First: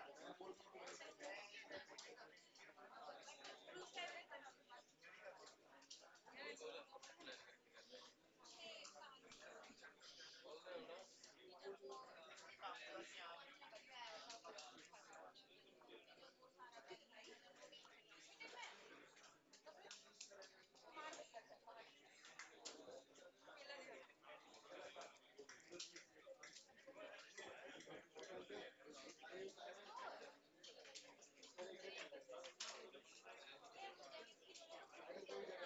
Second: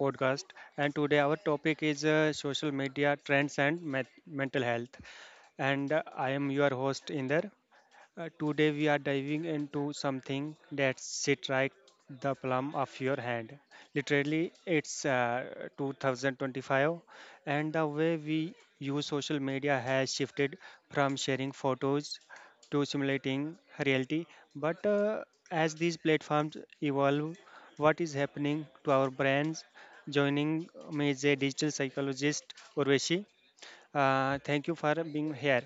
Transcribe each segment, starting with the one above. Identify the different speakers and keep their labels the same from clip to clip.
Speaker 1: podcast. And today our topic is social media trends and mental health. And I am your host Inder. Today we are diving into something that sit right the plum of your hand. Literally, it's 2025, and the way we use social media has shifted from sharing photos to simulating reality. But as these platforms evolve, what is happening to our brains? Joining me is a digital psychologist, Urvashi. Thank you for being here.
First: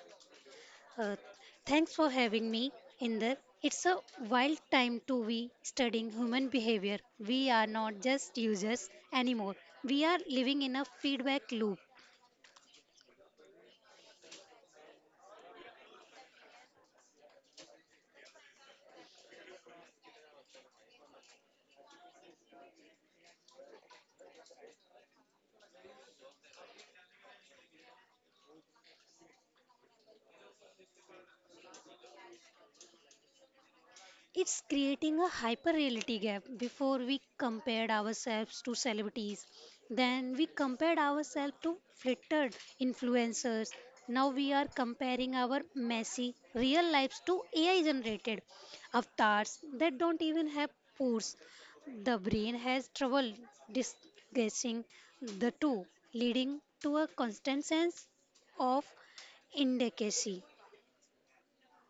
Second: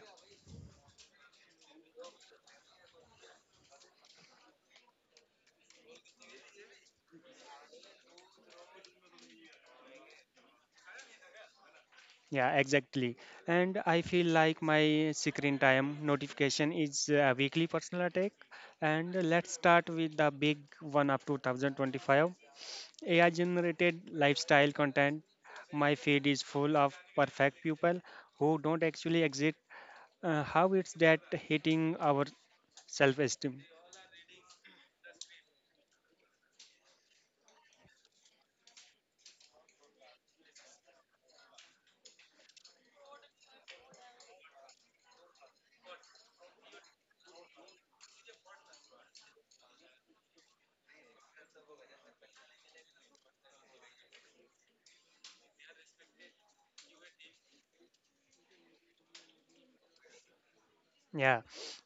Speaker 2: Uh, Thanks for having me, Inder. It's a wild time to be studying human behavior. We are not just users anymore. We are living in a feedback loop.
Speaker 1: Yeah, exactly. And I feel like my screen time notification is a weekly personal attack. And let's start with the big one up to 2025. AI generated lifestyle content. My feed is full of perfect people who don't actually exist. How it's that hitting our self esteem?
Speaker 2: It's creating a hyperreality gap. Before we compared ourselves to celebrities, then we compared ourselves to flittered influencers. Now we are comparing our messy real lives to AI generated avatars that don't even have pores. The brain has trouble distinguishing the two, leading to a constant sense of inadequacy.
Speaker 1: Yeah,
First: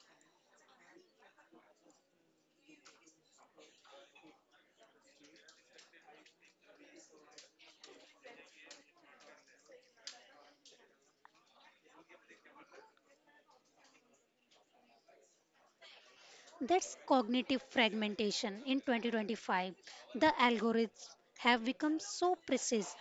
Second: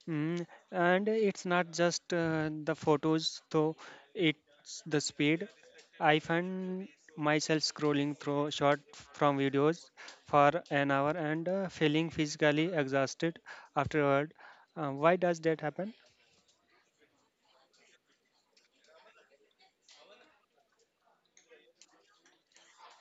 Speaker 1: mm, and it's not just the photos, though, it's the speed. I find myself scrolling through short from videos for an hour and feeling physically exhausted afterward. Why does that happen?
Speaker 2: That's cognitive fragmentation in 2025. The algorithms have become so precise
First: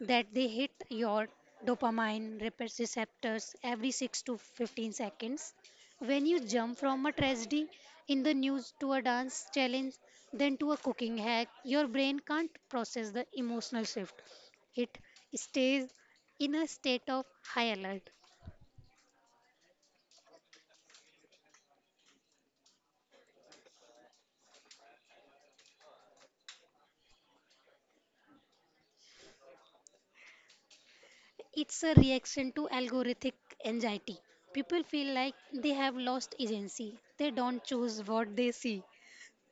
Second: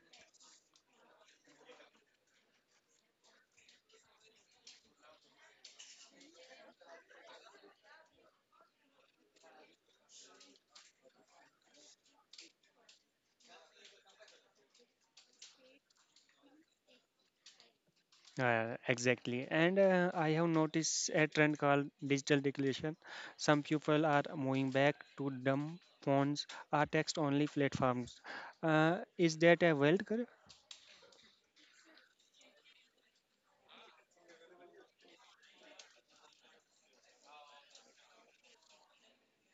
Speaker 2: that they hit your receptors every 6 to 15 seconds. When you jump from a tragedy in the news to a dance challenge, then to a cooking hack, your brain can't process the emotional shift. It stays in a state of high alert.
Speaker 1: Exactly. And I have noticed a trend called digital declaration. Some people are moving back to dumb phones or text only platforms. Is that a wealth curve?
Speaker 2: It's a reaction to algorithmic anxiety. People feel like they have lost agency. They don't choose what they see.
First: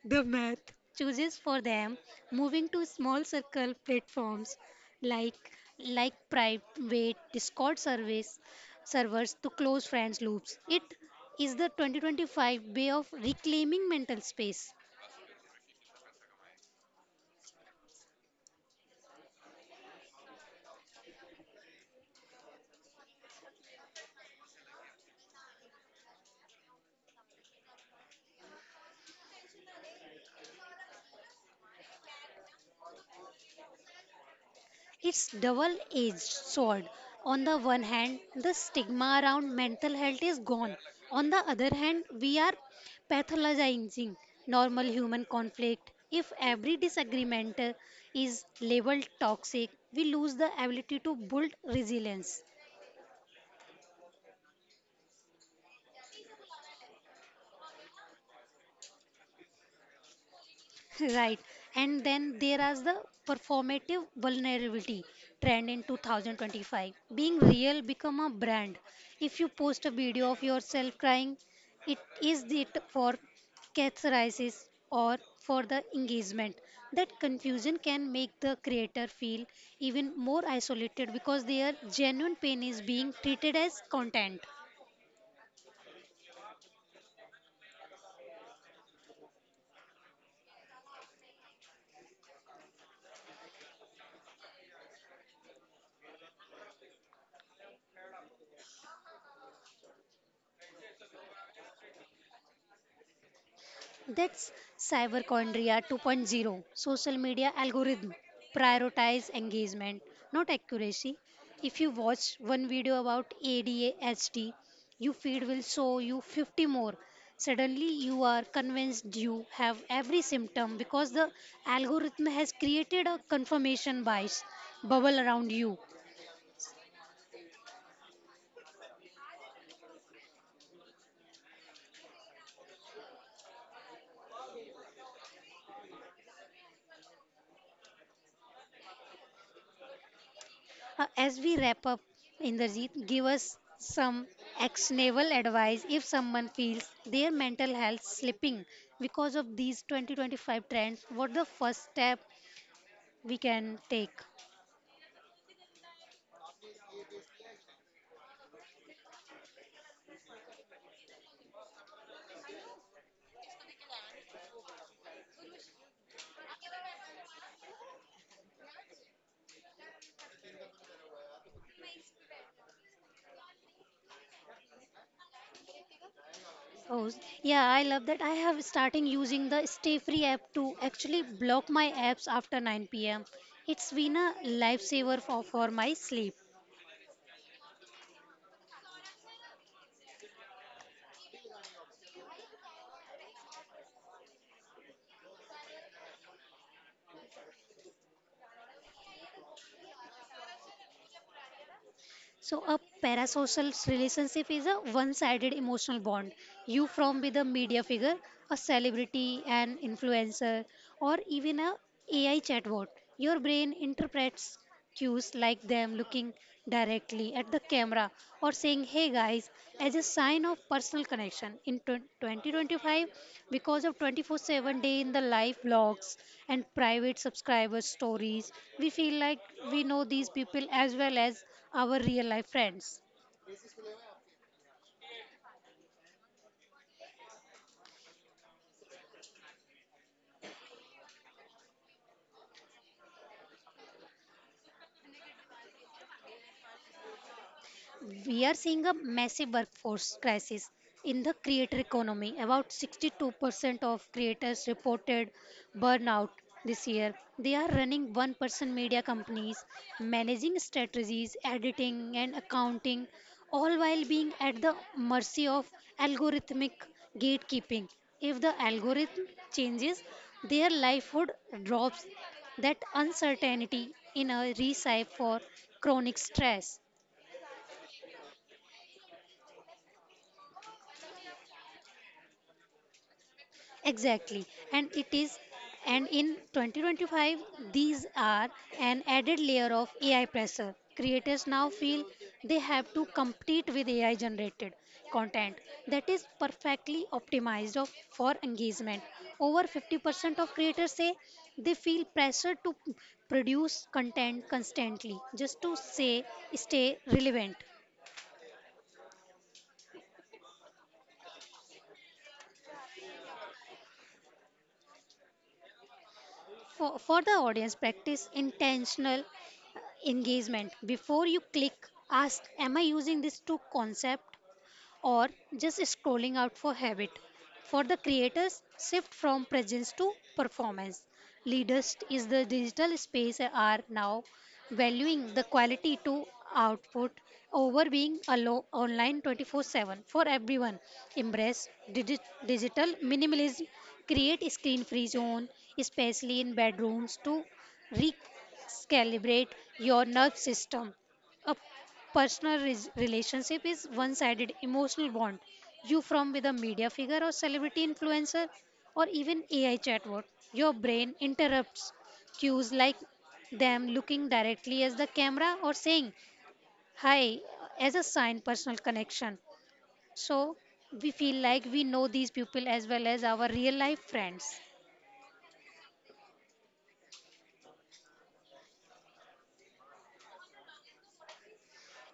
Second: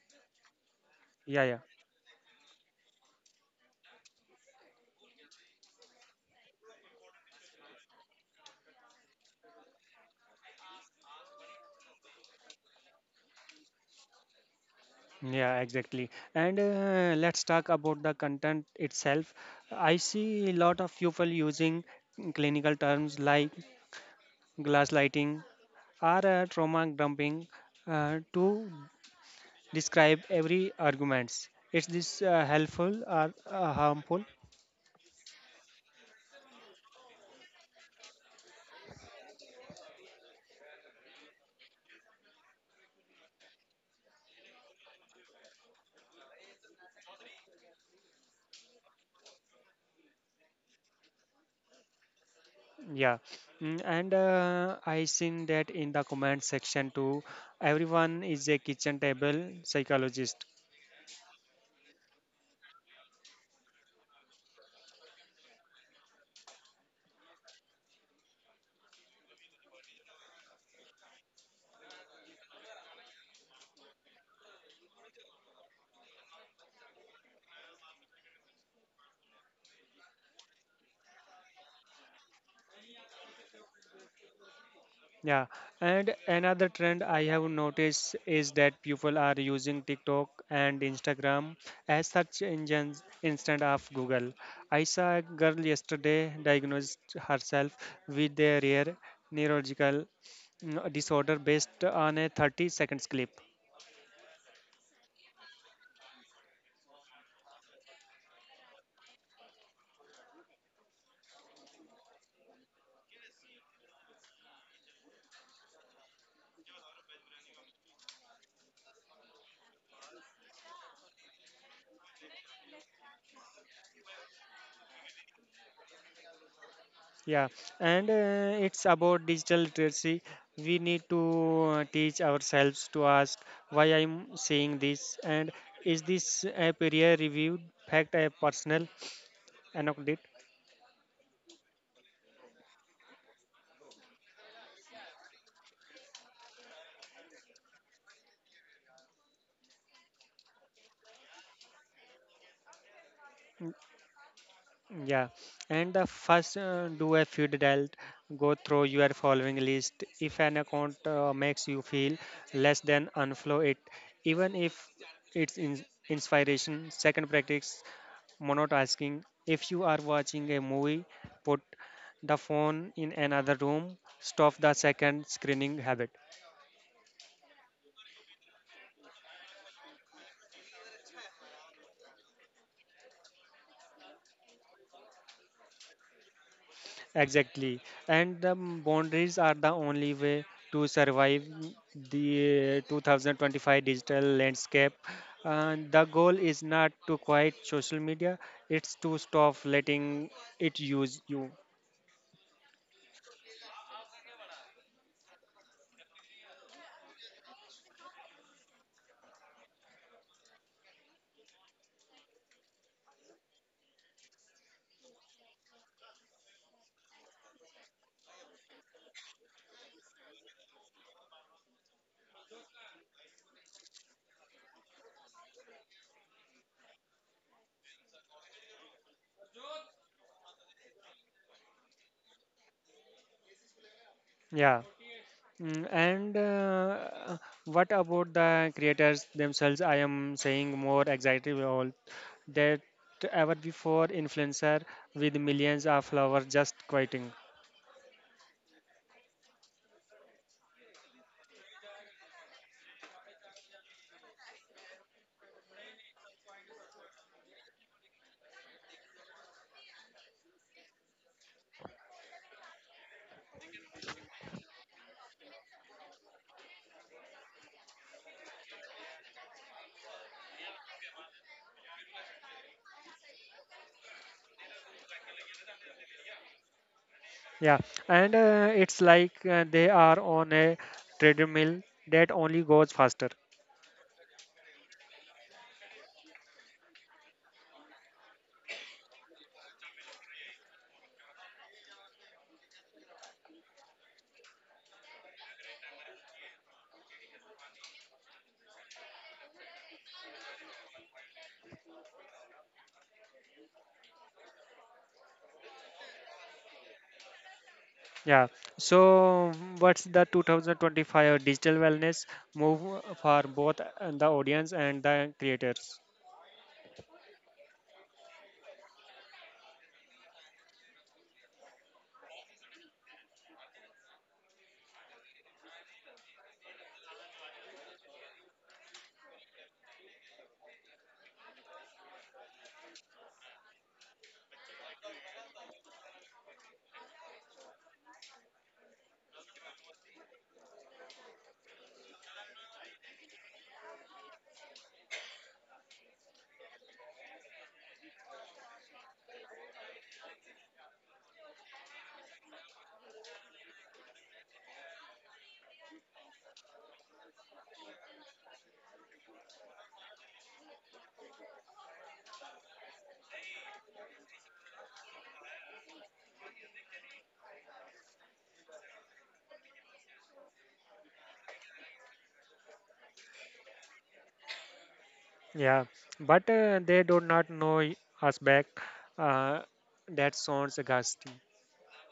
Speaker 2: The math chooses
Speaker 1: Yeah, yeah.
Speaker 2: for them, moving to small circle platforms like like private Discord service servers to close friends loops. It is the 2025 way of reclaiming mental space.
Speaker 1: Yeah, exactly. And let's talk about the content itself. I see a lot of people using clinical terms like glass lighting or trauma dumping to describe every arguments. Is this helpful or harmful?
Speaker 2: It's double-edged sword. On the one hand, the stigma around mental health is gone. On the other hand, we are pathologizing normal human conflict. If every disagreement is labeled toxic, we lose the ability to build resilience.
Speaker 1: Yeah. And I seen that in the comment section too. Everyone is a kitchen table psychologist.
Speaker 2: Right. And then there is the performative vulnerability trend in 2025. Being real become a brand. If you post a video of yourself crying, it is it for catharsis or for the engagement. That confusion can make the creator feel even more isolated because their genuine pain is being treated as content.
Speaker 1: Yeah, and another trend I have noticed is that people are using TikTok and Instagram as search engines instead of Google. I saw a girl yesterday diagnosed herself with a rare neurological disorder based on a 30 seconds clip.
Speaker 2: That's Cyberchondria 2.0. Social media algorithm prioritize engagement, not accuracy. If you watch one video about ADHD, your feed will show you 50 more. Suddenly, you are convinced you have every symptom because the algorithm has created a confirmation bias bubble around you.
Speaker 1: Yeah, and it's about digital literacy. We need to teach ourselves to ask why I'm saying this and is this a peer reviewed fact, a personal anecdote?
Speaker 2: As we wrap up, Inderjeet, give us some actionable advice if someone feels their mental health slipping because of these 2025 trends. What the first step we can take?
Speaker 1: Yeah, and the first do a feed dialed, go through your following list. If an account makes you feel less than, unfollow it, even if it's inspiration. Second, practice Monot asking if you are watching a movie, put the phone in another room, stop the second screening habit.
Speaker 2: Oh, yeah, I love that. I have starting using the Stay Free app to actually block my apps after 9 p.m. It's been a lifesaver for my sleep.
Speaker 1: Exactly. And the boundaries are the only way to survive the 2025 digital landscape. And the goal is not to quiet social media, it's to stop letting it use you.
Speaker 2: So a parasocial relationship is a one-sided emotional bond. You from with a media figure, a celebrity, an influencer, or even a AI chatbot. Your brain interprets cues like them looking directly at the camera or saying hey guys as a sign of personal connection in 2025 because of 24/7 day in the live blogs and private subscriber stories we feel like we know these people as well as our real life friends.
Speaker 1: Yeah. And what about the creators themselves? I am saying more exactly all that ever before influencer with millions of followers just quitting.
Speaker 2: We are seeing a massive workforce crisis in the creator economy. About 62% of creators reported burnout this year. They are running one person media companies, managing strategies, editing, and accounting, all while being at the mercy of algorithmic gatekeeping. If the algorithm changes, their livelihood drops. That uncertainty in a recipe for chronic stress.
Speaker 1: Yeah, and it's like they are on a treadmill that only goes faster.
Speaker 2: Exactly, and it is, and in 2025, these are an added layer of AI pressure. Creators now feel they have to compete with AI generated content that is perfectly optimized for engagement. Over 50% of creators say they feel pressure to produce content constantly just to say stay relevant.
Speaker 1: Yeah. So what's the 2025 digital wellness move for both the audience and the creators?
Speaker 2: For the audience, practice intentional engagement. Before you click, ask am I using this to concept? Or just scrolling out for habit. For the creators, shift from presence to performance. Leaders is the digital space are now valuing the quality to output over being alone online 24/7 for everyone. Embrace digital minimalism. Create screen-free zone, especially in bedrooms, to recalibrate your nerve system. A personal relationship is one sided emotional bond. You from with a media figure or celebrity influencer or even AI chatbot. Your brain interrupts cues like them looking directly at the camera or saying hi as a sign personal connection. So we feel like we know these people as well as our real life friends.
Speaker 1: Yeah, but they do not know us back. Uh, that sounds ghastly.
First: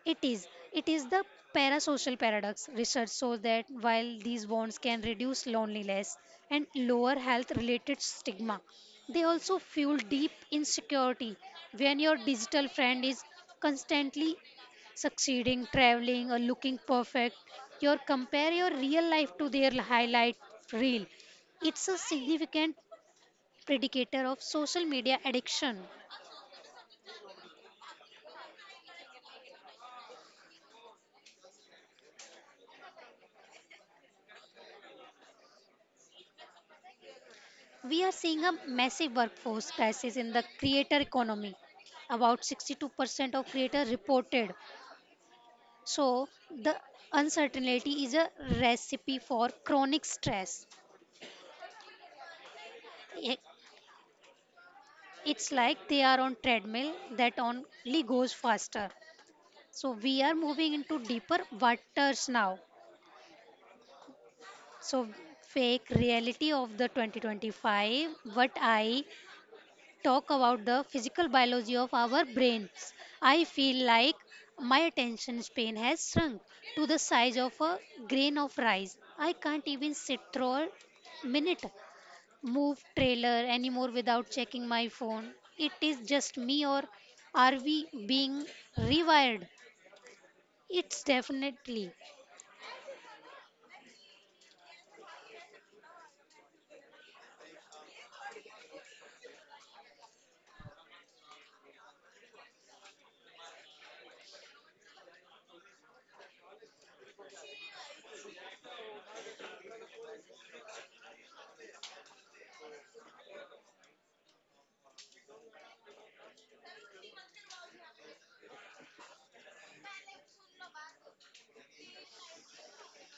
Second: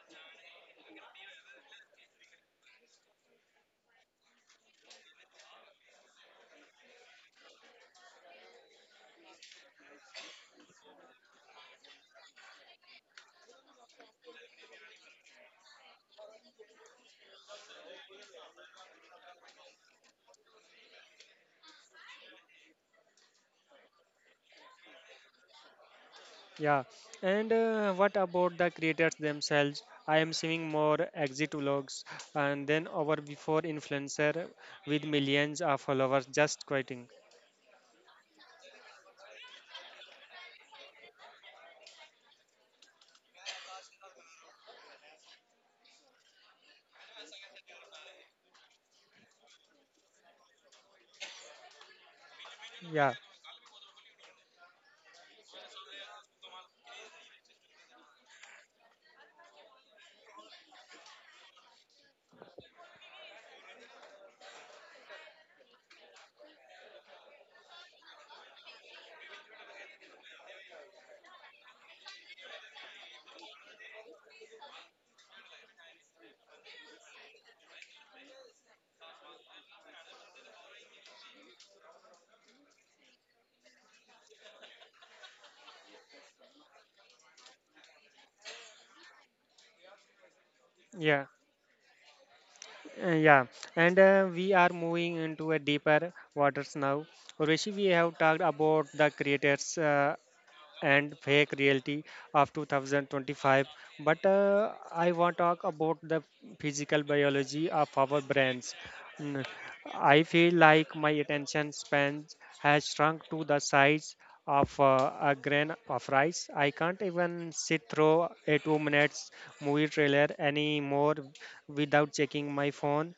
Speaker 2: It is. It is the parasocial paradox. Research shows that while these bonds can reduce loneliness and lower health related stigma, they also fuel deep insecurity. When your digital friend is constantly succeeding, traveling, or looking perfect, you compare your real life to their highlight reel. It's a significant predictor of social media addiction.
Speaker 1: Yeah, and what about the creators themselves? I am seeing more exit vlogs and then over before influencer with millions of followers just quitting.
Speaker 2: We are seeing a massive workforce crisis in the creator economy. About 62% of creators reported. So, the uncertainty is a recipe for chronic stress.
Speaker 1: Yeah,
Speaker 2: It- It's like they are on treadmill that only goes faster. So, we are moving into deeper waters now. So, fake reality of the 2025 what I talk about the physical biology of our brains, I feel like my attention span has shrunk to the size of a grain of rice. I can't even sit through a minute move trailer anymore without checking my phone. It is just me, or are we being rewired? It's
Speaker 1: yeah,
Speaker 2: definitely
Speaker 1: yeah. And we are moving into a deeper waters now. Rishi, we have talked about the creators and fake reality of 2025, but I want to talk about the physical biology of our brains. Mm, I feel like my attention span has shrunk to the size of a grain of rice. I can't even sit through a 2 minutes movie trailer anymore without checking my phone.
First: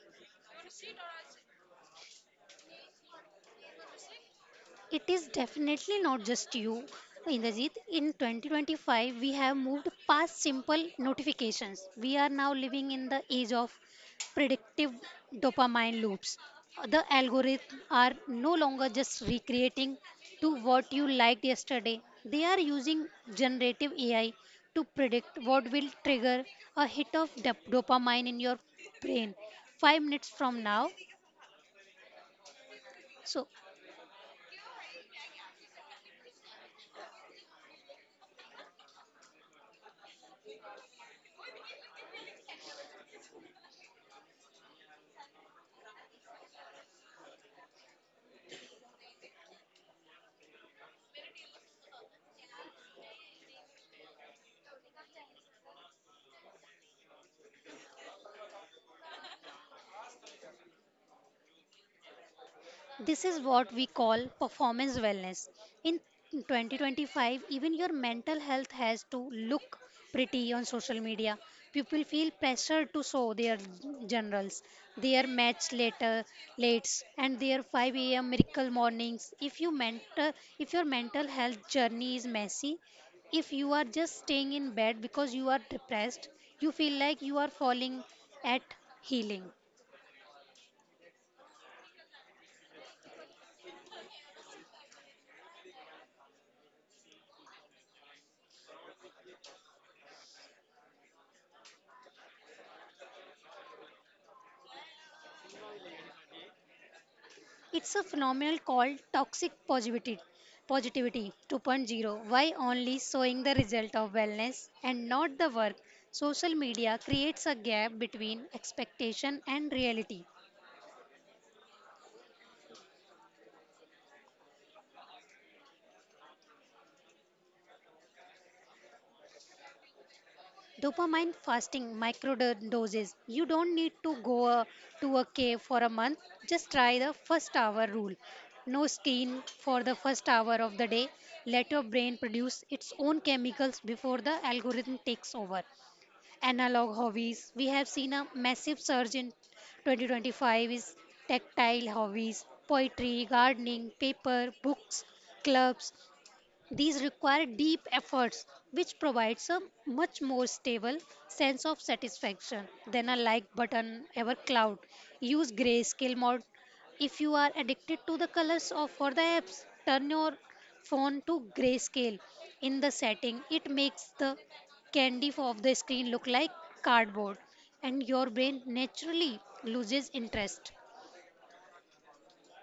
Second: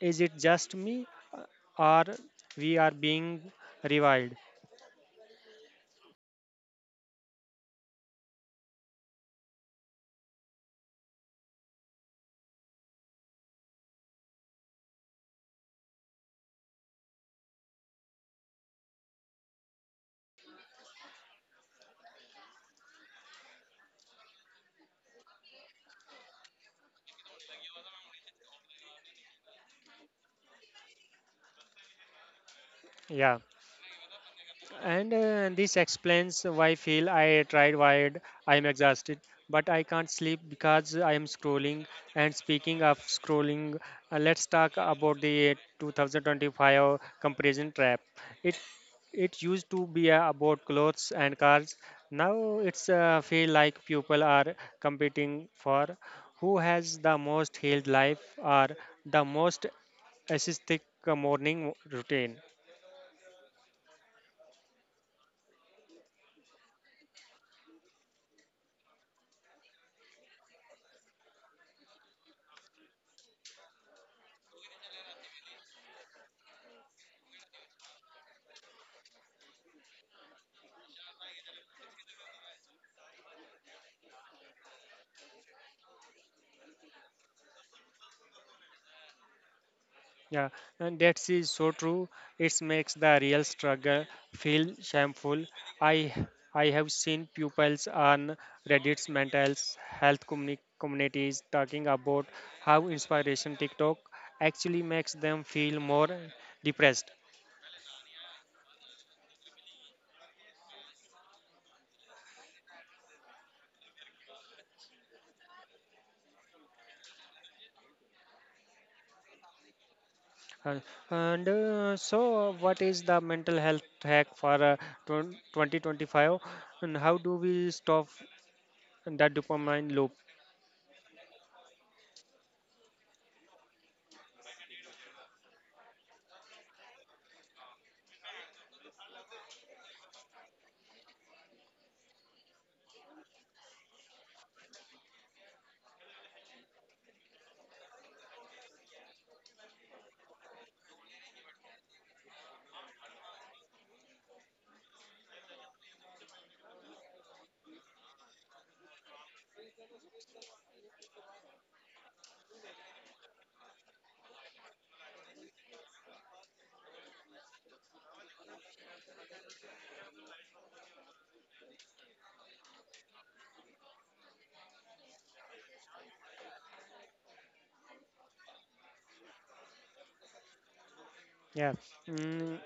Speaker 1: Is it just me, uh, or we are being reviled?
Speaker 2: It is definitely not just you, Indrajit. In 2025, we have moved past simple notifications. We are now living in the age of predictive dopamine loops. The algorithms are no longer just recreating to what you liked yesterday. They are using generative AI to predict what will trigger a hit of dopamine in your brain 5 minutes from now.
Speaker 1: Yeah.
Speaker 2: So
Speaker 1: And this explains why feel I tried wired, I am exhausted, but I can't sleep because I am scrolling. And speaking of scrolling, let's talk about the 2025 comparison trap. It it used to be about clothes and cars. Now it's feel like people are competing for who has the most healed life or the most aesthetic morning routine.
Speaker 2: this is what we call performance wellness. In 2025, even your mental health has to look pretty on social media. People feel pressured to show their generals, their match later lates, and their 5 a.m. miracle mornings. If your mental health journey is messy, if you are just staying in bed because you are depressed, you feel like you are falling at healing.
Speaker 1: Yeah, and that is so true. It makes the real struggle feel shameful. I I have seen pupils on Reddit's mental health communities talking about how inspiration TikTok actually makes them feel more depressed.
Speaker 2: It's a phenomenon called toxic positivity 2.0. Why only showing the result of wellness and not the work? Social media creates a gap between expectation and reality.
Speaker 1: Uh, and so, what is the mental health hack for 2025? And how do we stop the dopamine loop?
Speaker 2: Dopamine fasting doses. You don't need to to a cave for a month. Just try the first hour rule. No screen for the first hour of the day. Let your brain produce its own chemicals before the algorithm takes over. Analog hobbies. We have seen a massive surge in 2025 is tactile hobbies, poetry, gardening, paper, books, clubs, these require deep efforts, which provides a much more stable sense of satisfaction than a like button ever cloud. Use grayscale mode if you are addicted to the colors of for the apps. Turn your phone to grayscale in the setting. It makes the candy of the screen look like cardboard, and your brain naturally loses interest.
Speaker 1: Yeah. Mm,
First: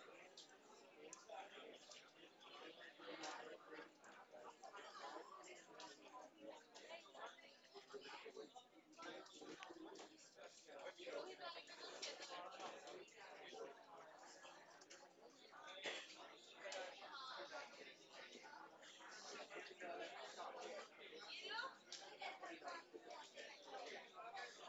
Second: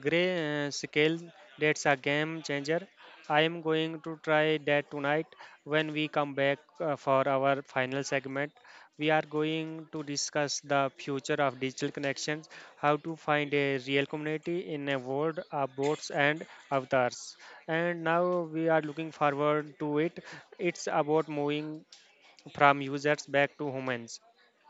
Speaker 1: Gray Scale, that's a game changer. I am going to try that tonight when we come back for our final segment. We are going to discuss the future of digital connections, how to find a real community in a world of bots and avatars. And now we are looking forward to it. It's about moving from users back to humans.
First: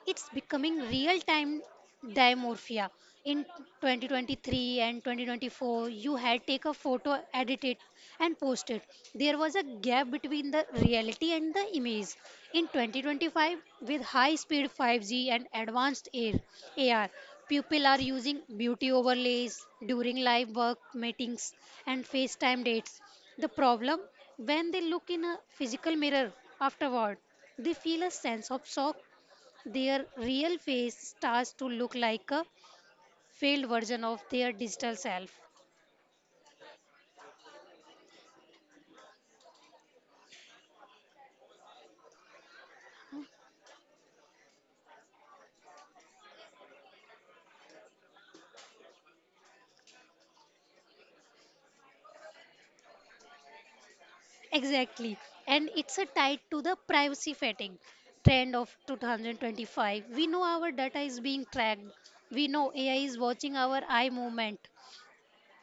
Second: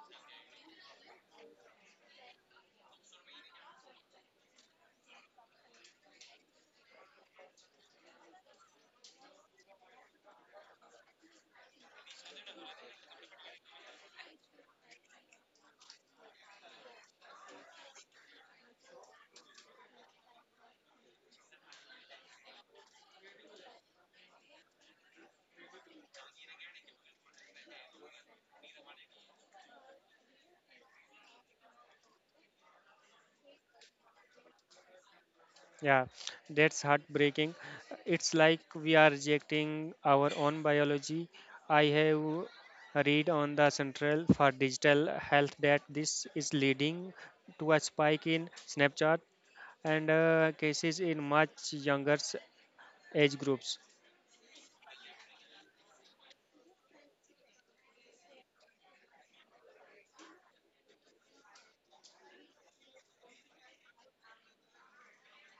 Speaker 2: It's becoming real time dimorphia. In 2023 and 2024, you had take a photo, edit it, and post it. There was a gap between the reality and the image. In 2025, with high speed 5G and advanced AR, people are using beauty overlays during live work meetings and FaceTime dates. The problem when they look in a physical mirror afterward, they feel a sense of shock their real face starts to look like a failed version of their digital self.
Speaker 1: Yeah, that's heartbreaking. It's like we are rejecting our own biology. I have read on the Central for Digital Health that this is leading to a spike in Snapchat and cases in much younger age groups.
Speaker 2: Exactly. And it's a tied to the privacy fatigue trend of 2025. We know our data is being tracked. We know AI is watching our eye movement.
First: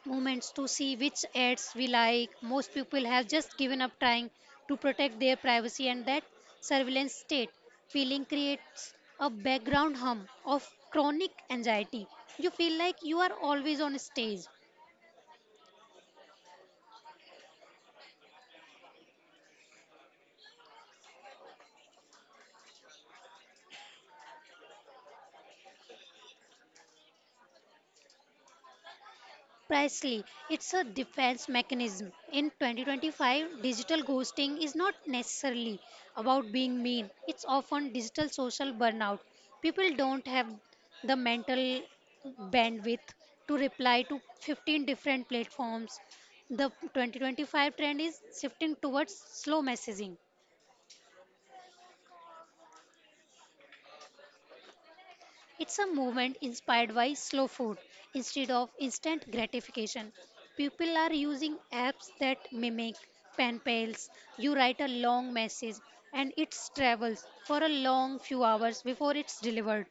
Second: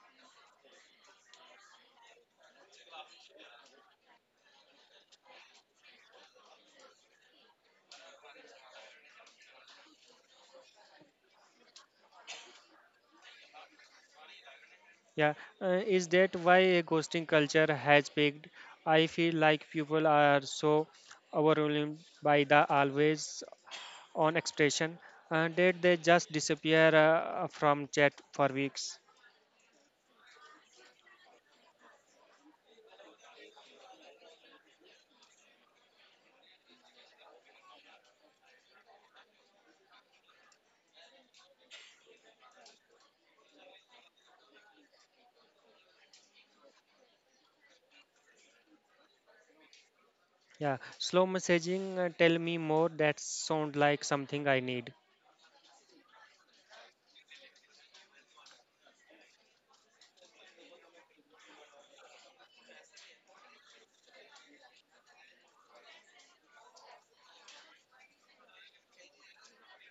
Speaker 2: Moments to see which ads we like. Most people have just given up trying to protect their privacy and that surveillance state feeling creates a background hum of chronic anxiety. You feel like you are always on stage.
Speaker 1: Yeah, is that why ghosting culture has peaked? I feel like people are so overwhelmed by the always on expression. Did they just disappear from chat for weeks?
Speaker 2: Precisely, it's a defense mechanism. In 2025, digital ghosting is not necessarily about being mean, it's often digital social burnout. People don't have the mental bandwidth to reply to 15 different platforms. The 2025 trend is shifting towards slow messaging.
Speaker 1: Yeah, slow messaging, tell me more, that sound like something I need.
Speaker 2: It's a movement inspired by slow food instead of instant gratification. People are using apps that mimic pen pals. You write a long message and it travels for a long few hours before it's delivered.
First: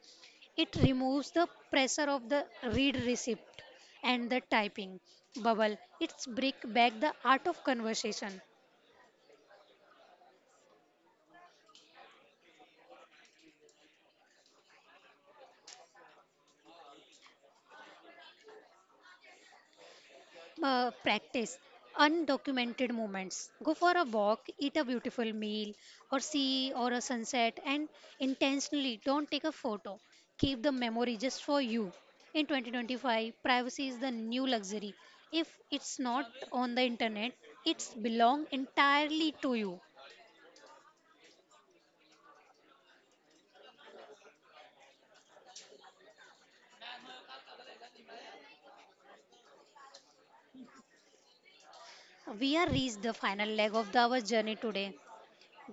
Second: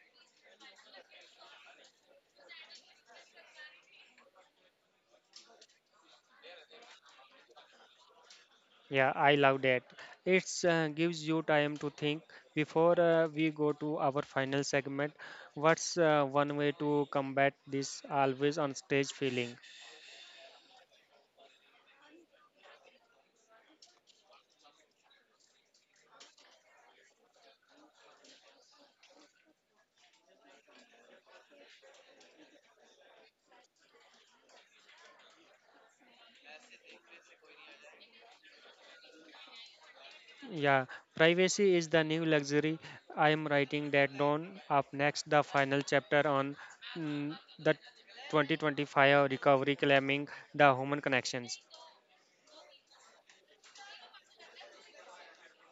Speaker 2: It removes the pressure of the read receipt and the typing bubble. It's break back the art of conversation.
Speaker 1: Yeah, I love that. It gives you time to think before we go to our final segment. What's one way to combat this always on stage feeling?
Speaker 2: Practice undocumented moments. Go for a walk, eat a beautiful meal, or see or a sunset, and intentionally don't take a photo. Keep the memory just for you. In 2025, privacy is the new luxury. If it's not on the internet, it's belong entirely to you.
Speaker 1: Yeah, privacy is the new luxury. I am writing that down. Up next, the final chapter on the 2025 recovery claiming the human connections.
Speaker 2: We have reached the final leg of our journey today.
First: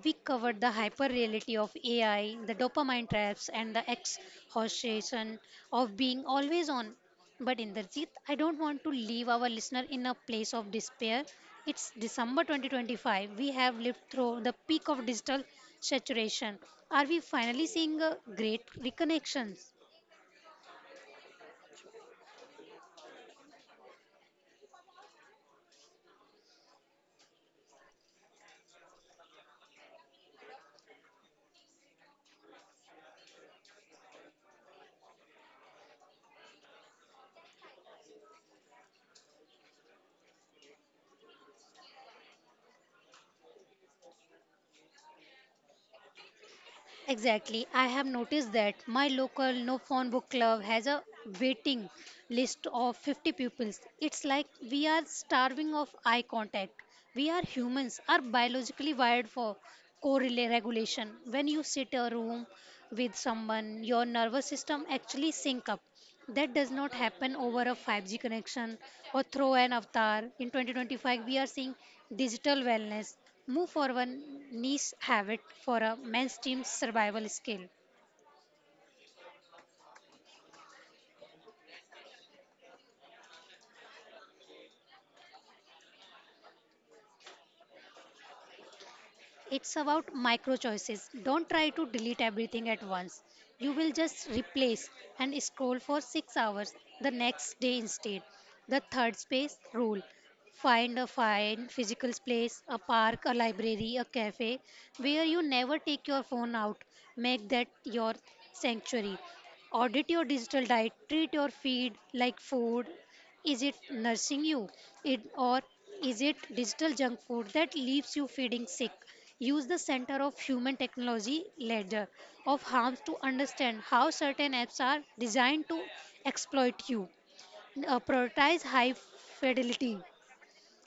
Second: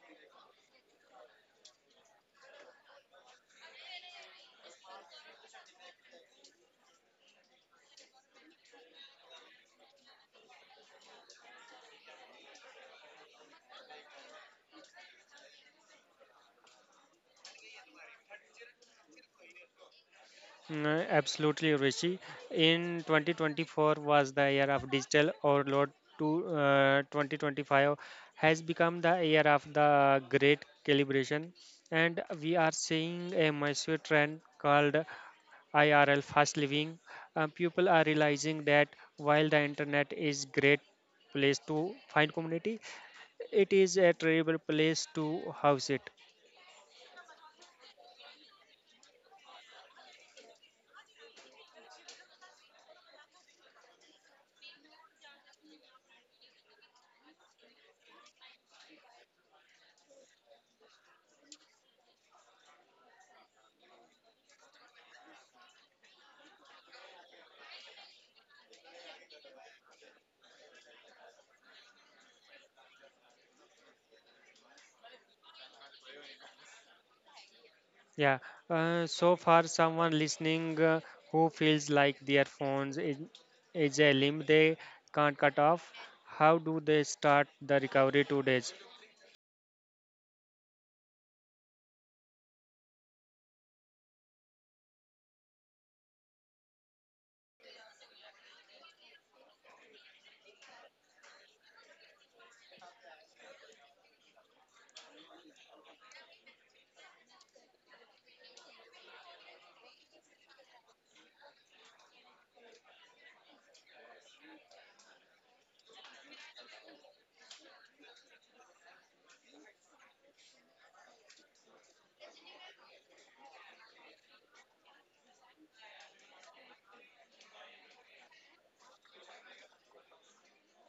Speaker 2: We covered the hyper reality of AI, the dopamine traps, and the exhaustion of being always on. But Inderjeet, I don't want to leave our listener in a place of despair. It's December 2025. We have lived through the peak of digital saturation. Are we finally seeing a great reconnection?
Speaker 1: Absolutely, Rishi. In 2024 was the year of digital overload. To 2025 has become the year of the great calibration, and we are seeing a massive trend called IRL, fast living, people are realizing that while the internet is great place to find community, it is a terrible place to house it.
Speaker 2: Exactly. I have noticed that my local no phone book club has a waiting list of 50 pupils. It's like we are starving of eye contact. We are humans, are biologically wired for correlation. Regulation. When you sit a room with someone, your nervous system actually sync up that does not happen over a 5G connection or through an avatar. In 2025, we are seeing digital wellness move for one niche habit for a mainstream survival skill.
Speaker 1: Yeah. So far, someone listening who feels like their phones is a limb they can't cut off, how do they start the recovery 2 days?
Speaker 2: It's about micro choices. Don't try to delete everything at once. You will just replace and scroll for 6 hours the next day instead. The third space rule. Find a fine physical place, a park, a library, a cafe where you never take your phone out. Make that your sanctuary. Audit your digital diet. Treat your feed like food is it nursing you? It, or is it digital junk food that leaves you feeding sick? Use the Center of Human Technology ledger of harms to understand how certain apps are designed to exploit you. Prioritize high fidelity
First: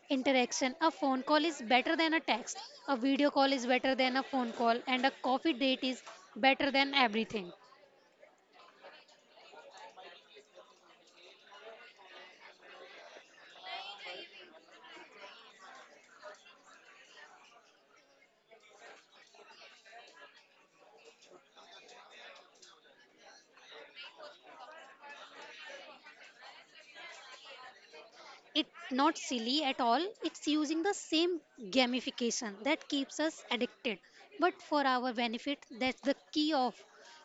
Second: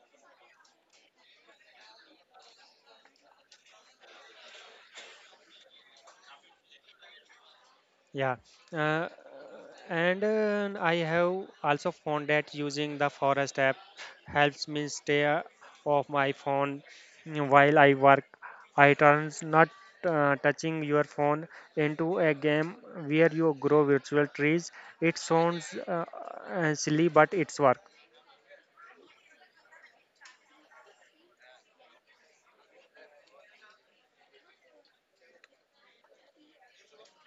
Speaker 2: interaction. A phone call is better than a text, a video call is better than a phone call, and a coffee date is better than everything.
Speaker 1: Yeah. Uh, And I have also found that using the Forest app helps me stay off my phone while I work. I turns not touching your phone into a game where you grow virtual trees. It sounds silly, but it's work.
Speaker 2: It's not silly at all. It's using the same gamification that keeps us addicted, but for our benefit. That's the key of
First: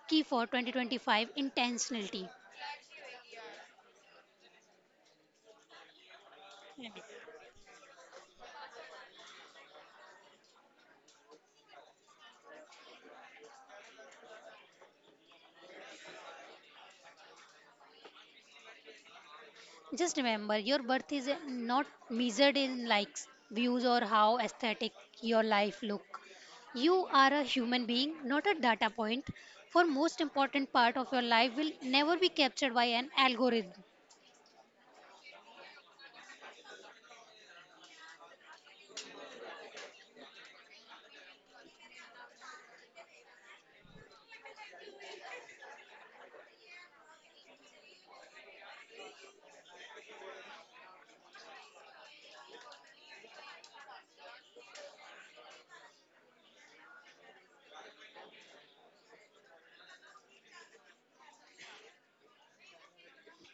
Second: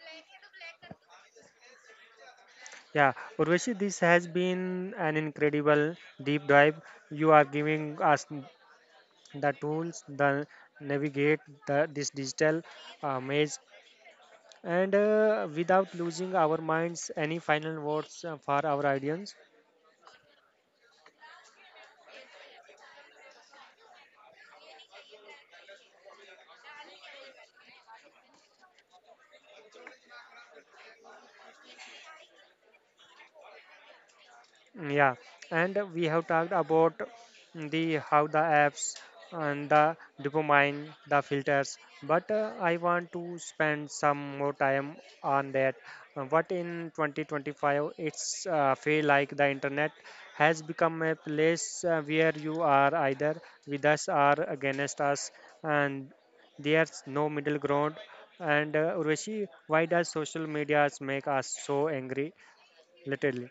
Speaker 2: key for 2025 intentionality.
Speaker 1: Yeah, Urvashi, this has been an incredible deep dive. You are giving us the tools, the navigate this digital maze. And without losing our minds, any final words for our audience?
Speaker 2: Just remember, your birth is not measured in likes, views, or how aesthetic your life look. You are a human being, not a data point. For most important part of your life will never be captured by an algorithm.
Speaker 1: Yeah, and we have talked about the how the apps and the dopamine, the filters. But I want to spend some more time on that. What in 2025, it's feel like the internet has become a place where you are either with us or against us, and there's no middle ground. And Urvashi, why does social medias make us so angry, literally?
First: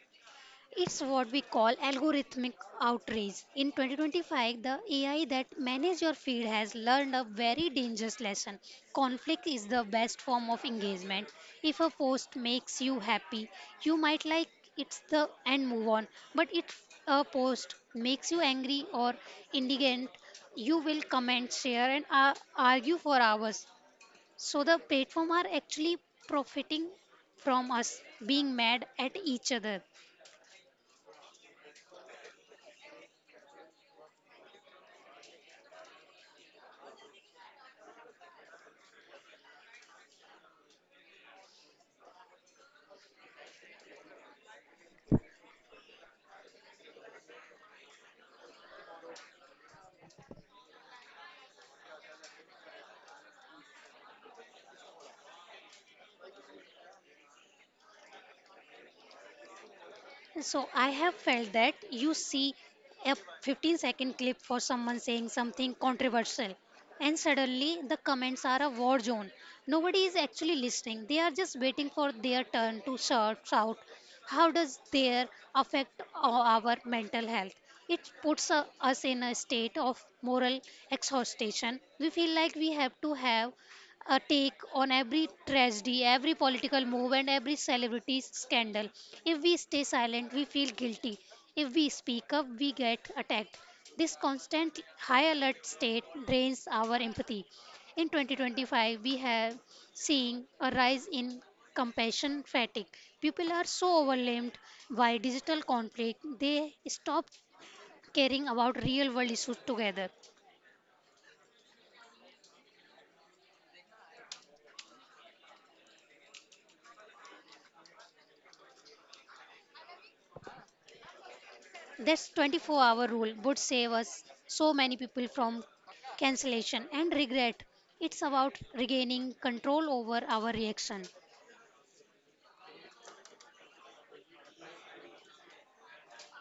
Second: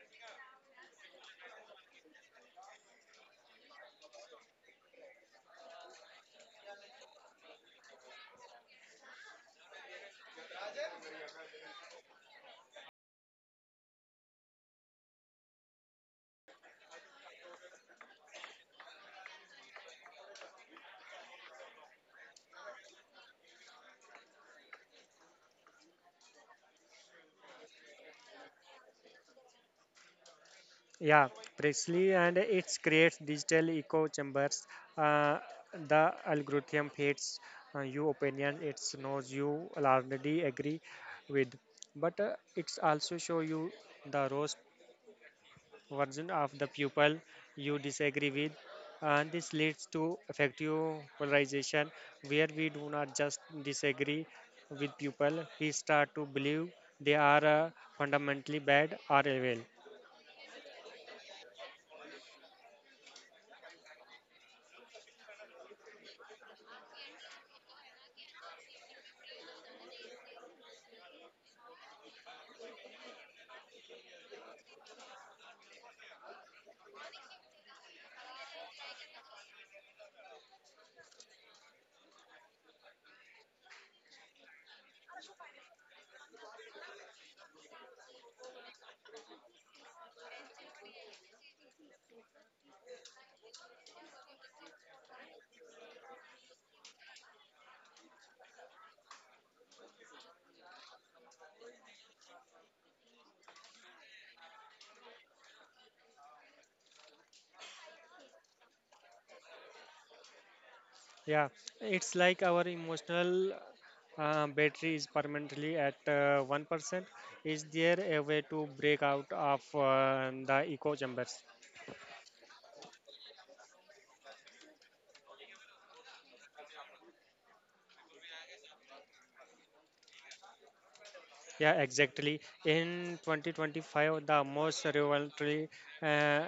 Speaker 2: It's what we call algorithmic outrage. In 2025, the AI that manages your feed has learned a very dangerous lesson. Conflict is the best form of engagement. If a post makes you happy, you might like it's the and move on. But if a post makes you angry or indignant, you will comment, share, and argue for hours. So the platform are actually profiting from us being mad at each other.
Speaker 1: Yeah, precisely, and it creates digital echo chambers. Uh, the algorithm hates your opinion; it knows you already agree with, but it's also show you the roast version of the people you disagree with, and this leads to effective polarization, where we do not just disagree with people; we start to believe they are fundamentally bad or evil.
Speaker 2: So I have felt that you see a 15-second clip for someone saying something controversial and suddenly the comments are a war zone. Nobody is actually listening. They are just waiting for their turn to shout. How does their affect our mental health? It puts us in a state of moral exhaustion. We feel like we have to have a take on every tragedy, every political move, and every celebrity scandal. If we stay silent, we feel guilty. If we speak up, we get attacked. This constant high alert state drains our empathy. In 2025, we have seen a rise in compassion fatigue. People are so overwhelmed by digital conflict, they stop caring about real world issues together.
Speaker 1: Yeah, it's like our emotional battery is permanently at 1%. Is there a way to break out of the echo chambers?
Speaker 2: This 24-hour rule would save us so many people from cancellation and regret. It's about regaining control over our reaction.
Speaker 1: Yeah, exactly. In 2025, the most revolutionary uh,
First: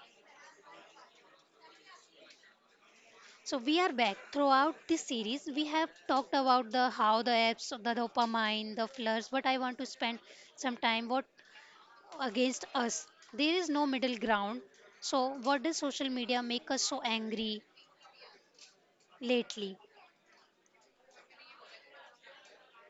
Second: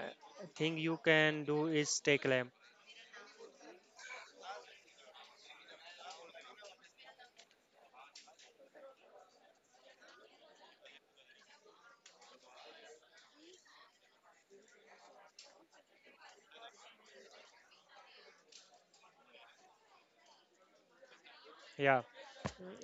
Speaker 1: thing you can do is take claim.
Speaker 2: So we are back. Throughout this series, we have talked about the how the apps, the dopamine, the flirts, but I want to spend some time what against us. There is no middle ground. So what does social media make us so angry lately?
Speaker 1: Yeah,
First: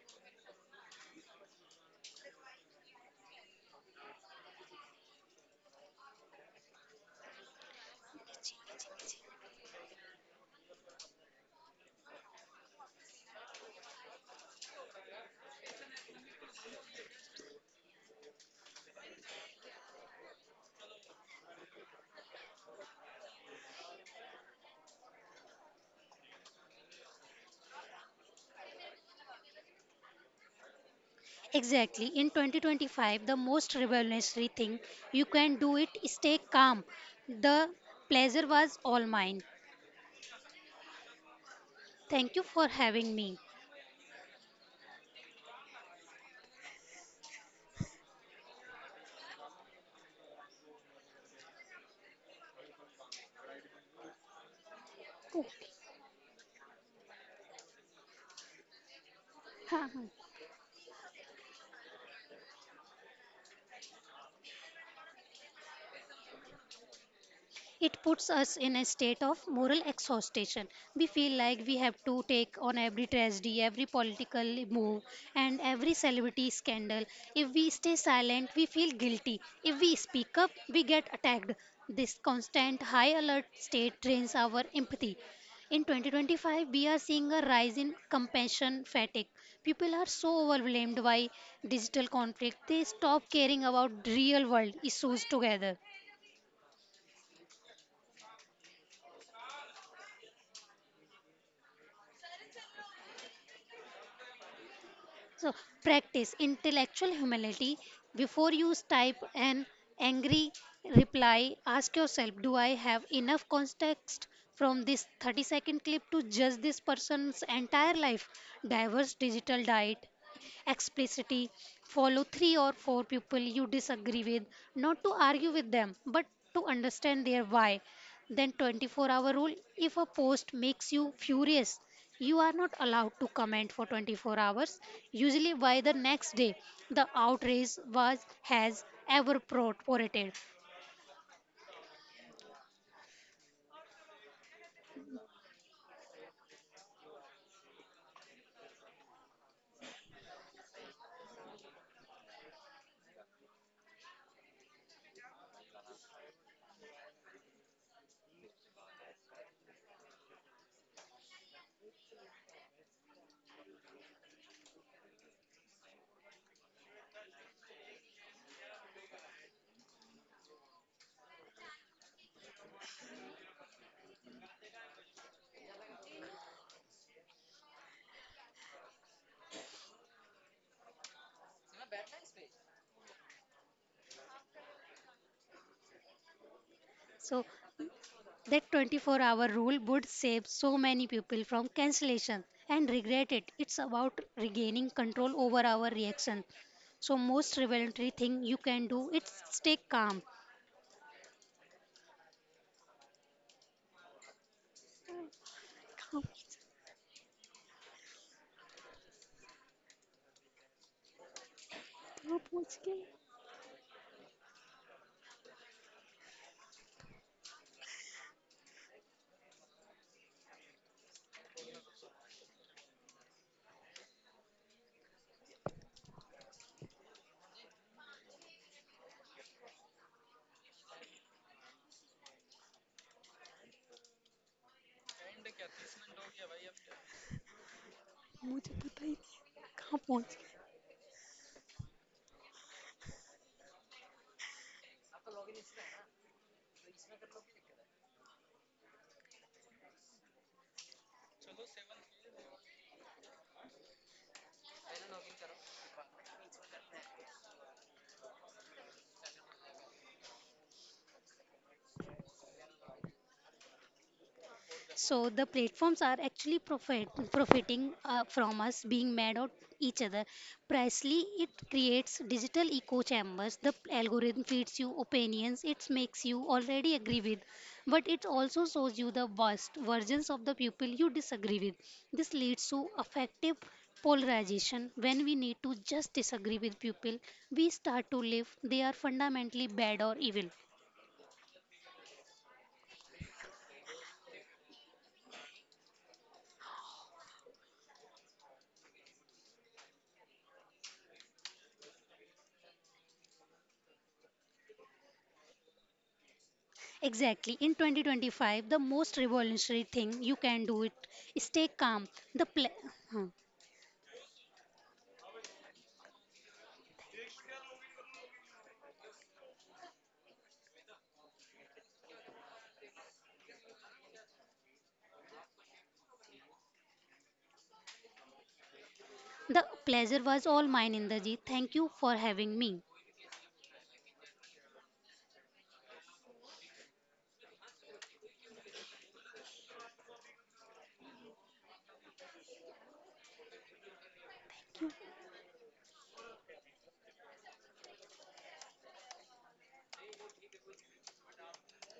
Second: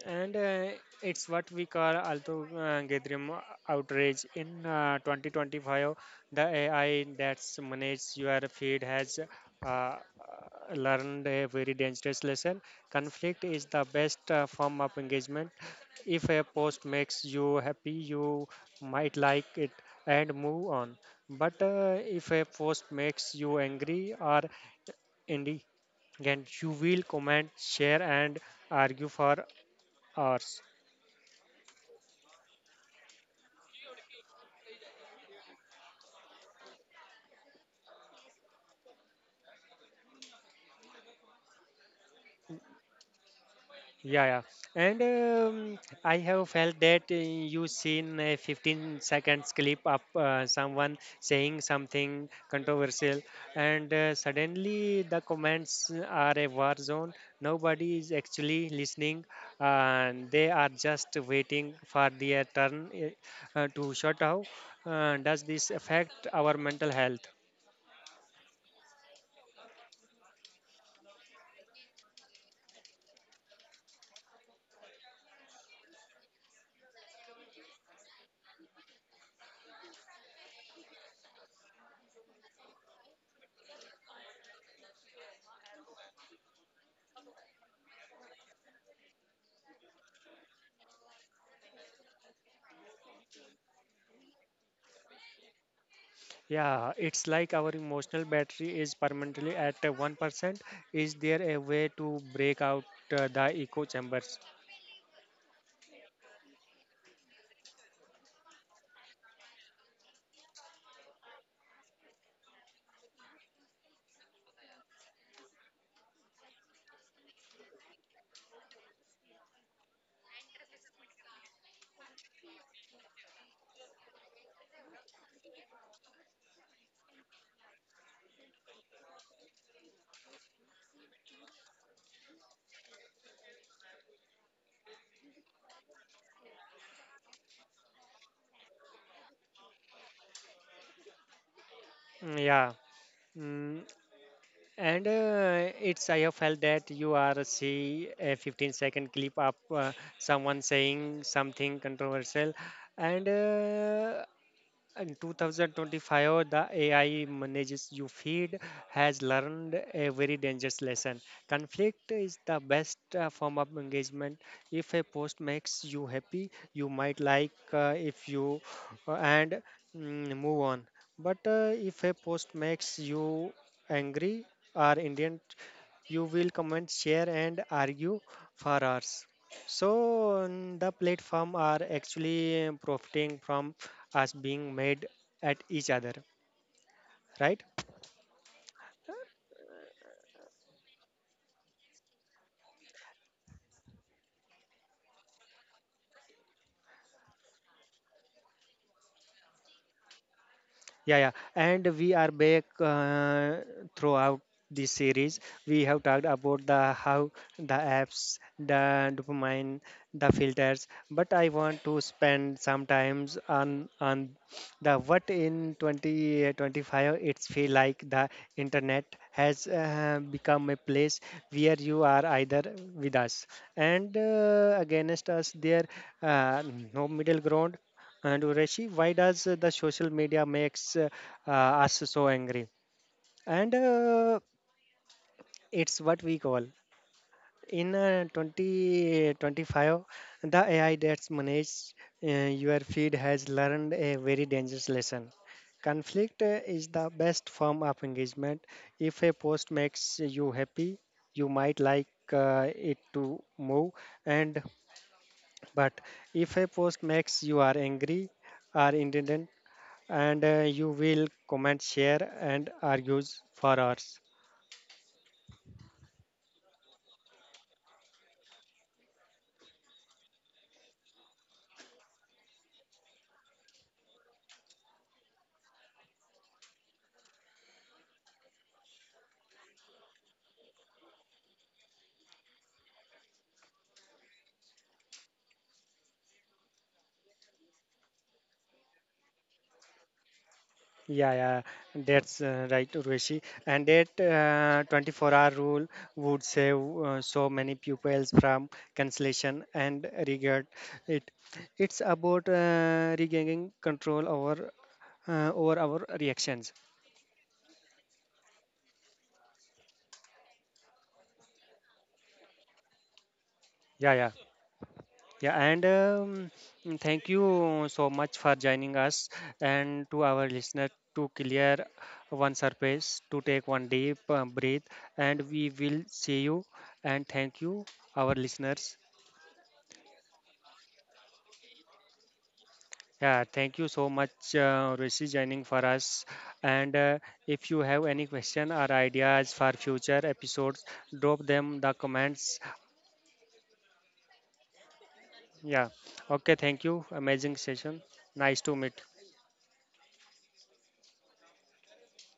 Speaker 1: and it's what we call Alto Gathering outrage. In 2025, the AI that manages your feed has uh, learned a very dangerous lesson. Conflict is the best form of engagement. If a post makes you happy, you might like it and move on. But if a post makes you angry or indignant, you will comment, share, and argue for hours.
Speaker 2: Exactly. In 2025, the most revolutionary thing you can do it is stay calm. The pleasure was all mine. Thank you for having me.
Speaker 1: Yeah, yeah. And I have felt that you seen a 15 seconds clip of someone saying something controversial, and suddenly the comments are a war zone. Nobody is actually listening,
Speaker 2: Oh,
Speaker 1: and they are just waiting for their turn to shut out. Does this affect our mental health?
Speaker 2: It puts us in a state of moral exhaustion. We feel like we have to take on every tragedy, every political move, and every celebrity scandal. If we stay silent, we feel guilty. If we speak up, we get attacked. This constant high alert state drains our empathy. In 2025, we are seeing a rise in compassion fatigue. People are so overwhelmed by digital conflict, they stop caring about real world issues together.
Speaker 1: Yeah, it's like our emotional battery is permanently at 1%. Is there a way to break out the echo chambers?
Speaker 2: So practice intellectual humility. Before you type an angry reply, ask yourself, do I have enough context from this 30-second clip to judge this person's entire life? Diverse digital diet, explicitity, follow three or four people you disagree with, not to argue with them, but to understand their why. Then 24-hour rule, if a post makes you furious, you are not allowed to comment for 24 hours, usually by the next day. The outrage was has evaporated.
Speaker 1: Yeah. Mm, and it's I have felt that you are see a 15-second clip of someone saying something controversial, and in 2025, the AI manages you feed has learned a very dangerous lesson. Conflict is the best form of engagement. If a post makes you happy, you might like if you and move on. But if a post makes you angry, or indignant you will comment, share, and argue for hours. So the platform are actually profiting from us being made at each other,
Speaker 2: So
Speaker 1: right?
Speaker 2: that 24-hour rule would save so many people from cancellation and regret it. It's about regaining control over our reaction. So most revelatory thing you can do is stay calm.
Speaker 1: Yeah, yeah. And we are back throughout this series. We have
Speaker 2: कहाँ
Speaker 1: talked about the how the apps, the dopamine, the filters. But I want to
Speaker 2: कहाँ
Speaker 1: spend
Speaker 2: पहुंच
Speaker 1: some
Speaker 2: गए
Speaker 1: times on the what in 2025 it's feel like the internet has become a place where you are either with us and against us, there uh, no middle ground. And Ureshi, why does the social media makes uh, us so angry? And it's what we call in
Speaker 2: मुझे पता ही नहीं कहाँ
Speaker 1: 2025,
Speaker 2: पहुंच
Speaker 1: the AI that's managed your feed has learned a very dangerous lesson. Conflict is the best form of engagement. If a post makes you happy, you might like it to move, and but if a post makes you are angry, are indignant and you will comment, share, and argues for hours.
Speaker 2: So the platforms are actually profiting from us being mad at each other. Precisely, it creates digital echo chambers. The algorithm feeds you opinions it makes you already agree with, but it also shows you the worst versions of the people you disagree with. This leads to affective polarization when we need to just disagree with people we start to live they are fundamentally bad or evil.
Speaker 1: Yeah, yeah, that's right, Urvashi. And that 24-hour rule would save so many pupils from cancellation and regret. It it's about regaining control over our reactions.
Speaker 2: Exactly. In 2025, the most revolutionary thing you can do it is stay calm. The huh.
Speaker 1: Yeah, yeah. Yeah, and thank you so much for joining us and to our listener to clear one surface, to take one deep breath, and we will see you. And thank you, our listeners.
Speaker 2: The pleasure was all mine, Inderji. Thank you for having me.
Speaker 1: Yeah, thank you so much, Rishi, joining for us. And if you have any question or ideas for future episodes, drop them the comments. Yeah. Okay. Thank you. Amazing session. Nice to meet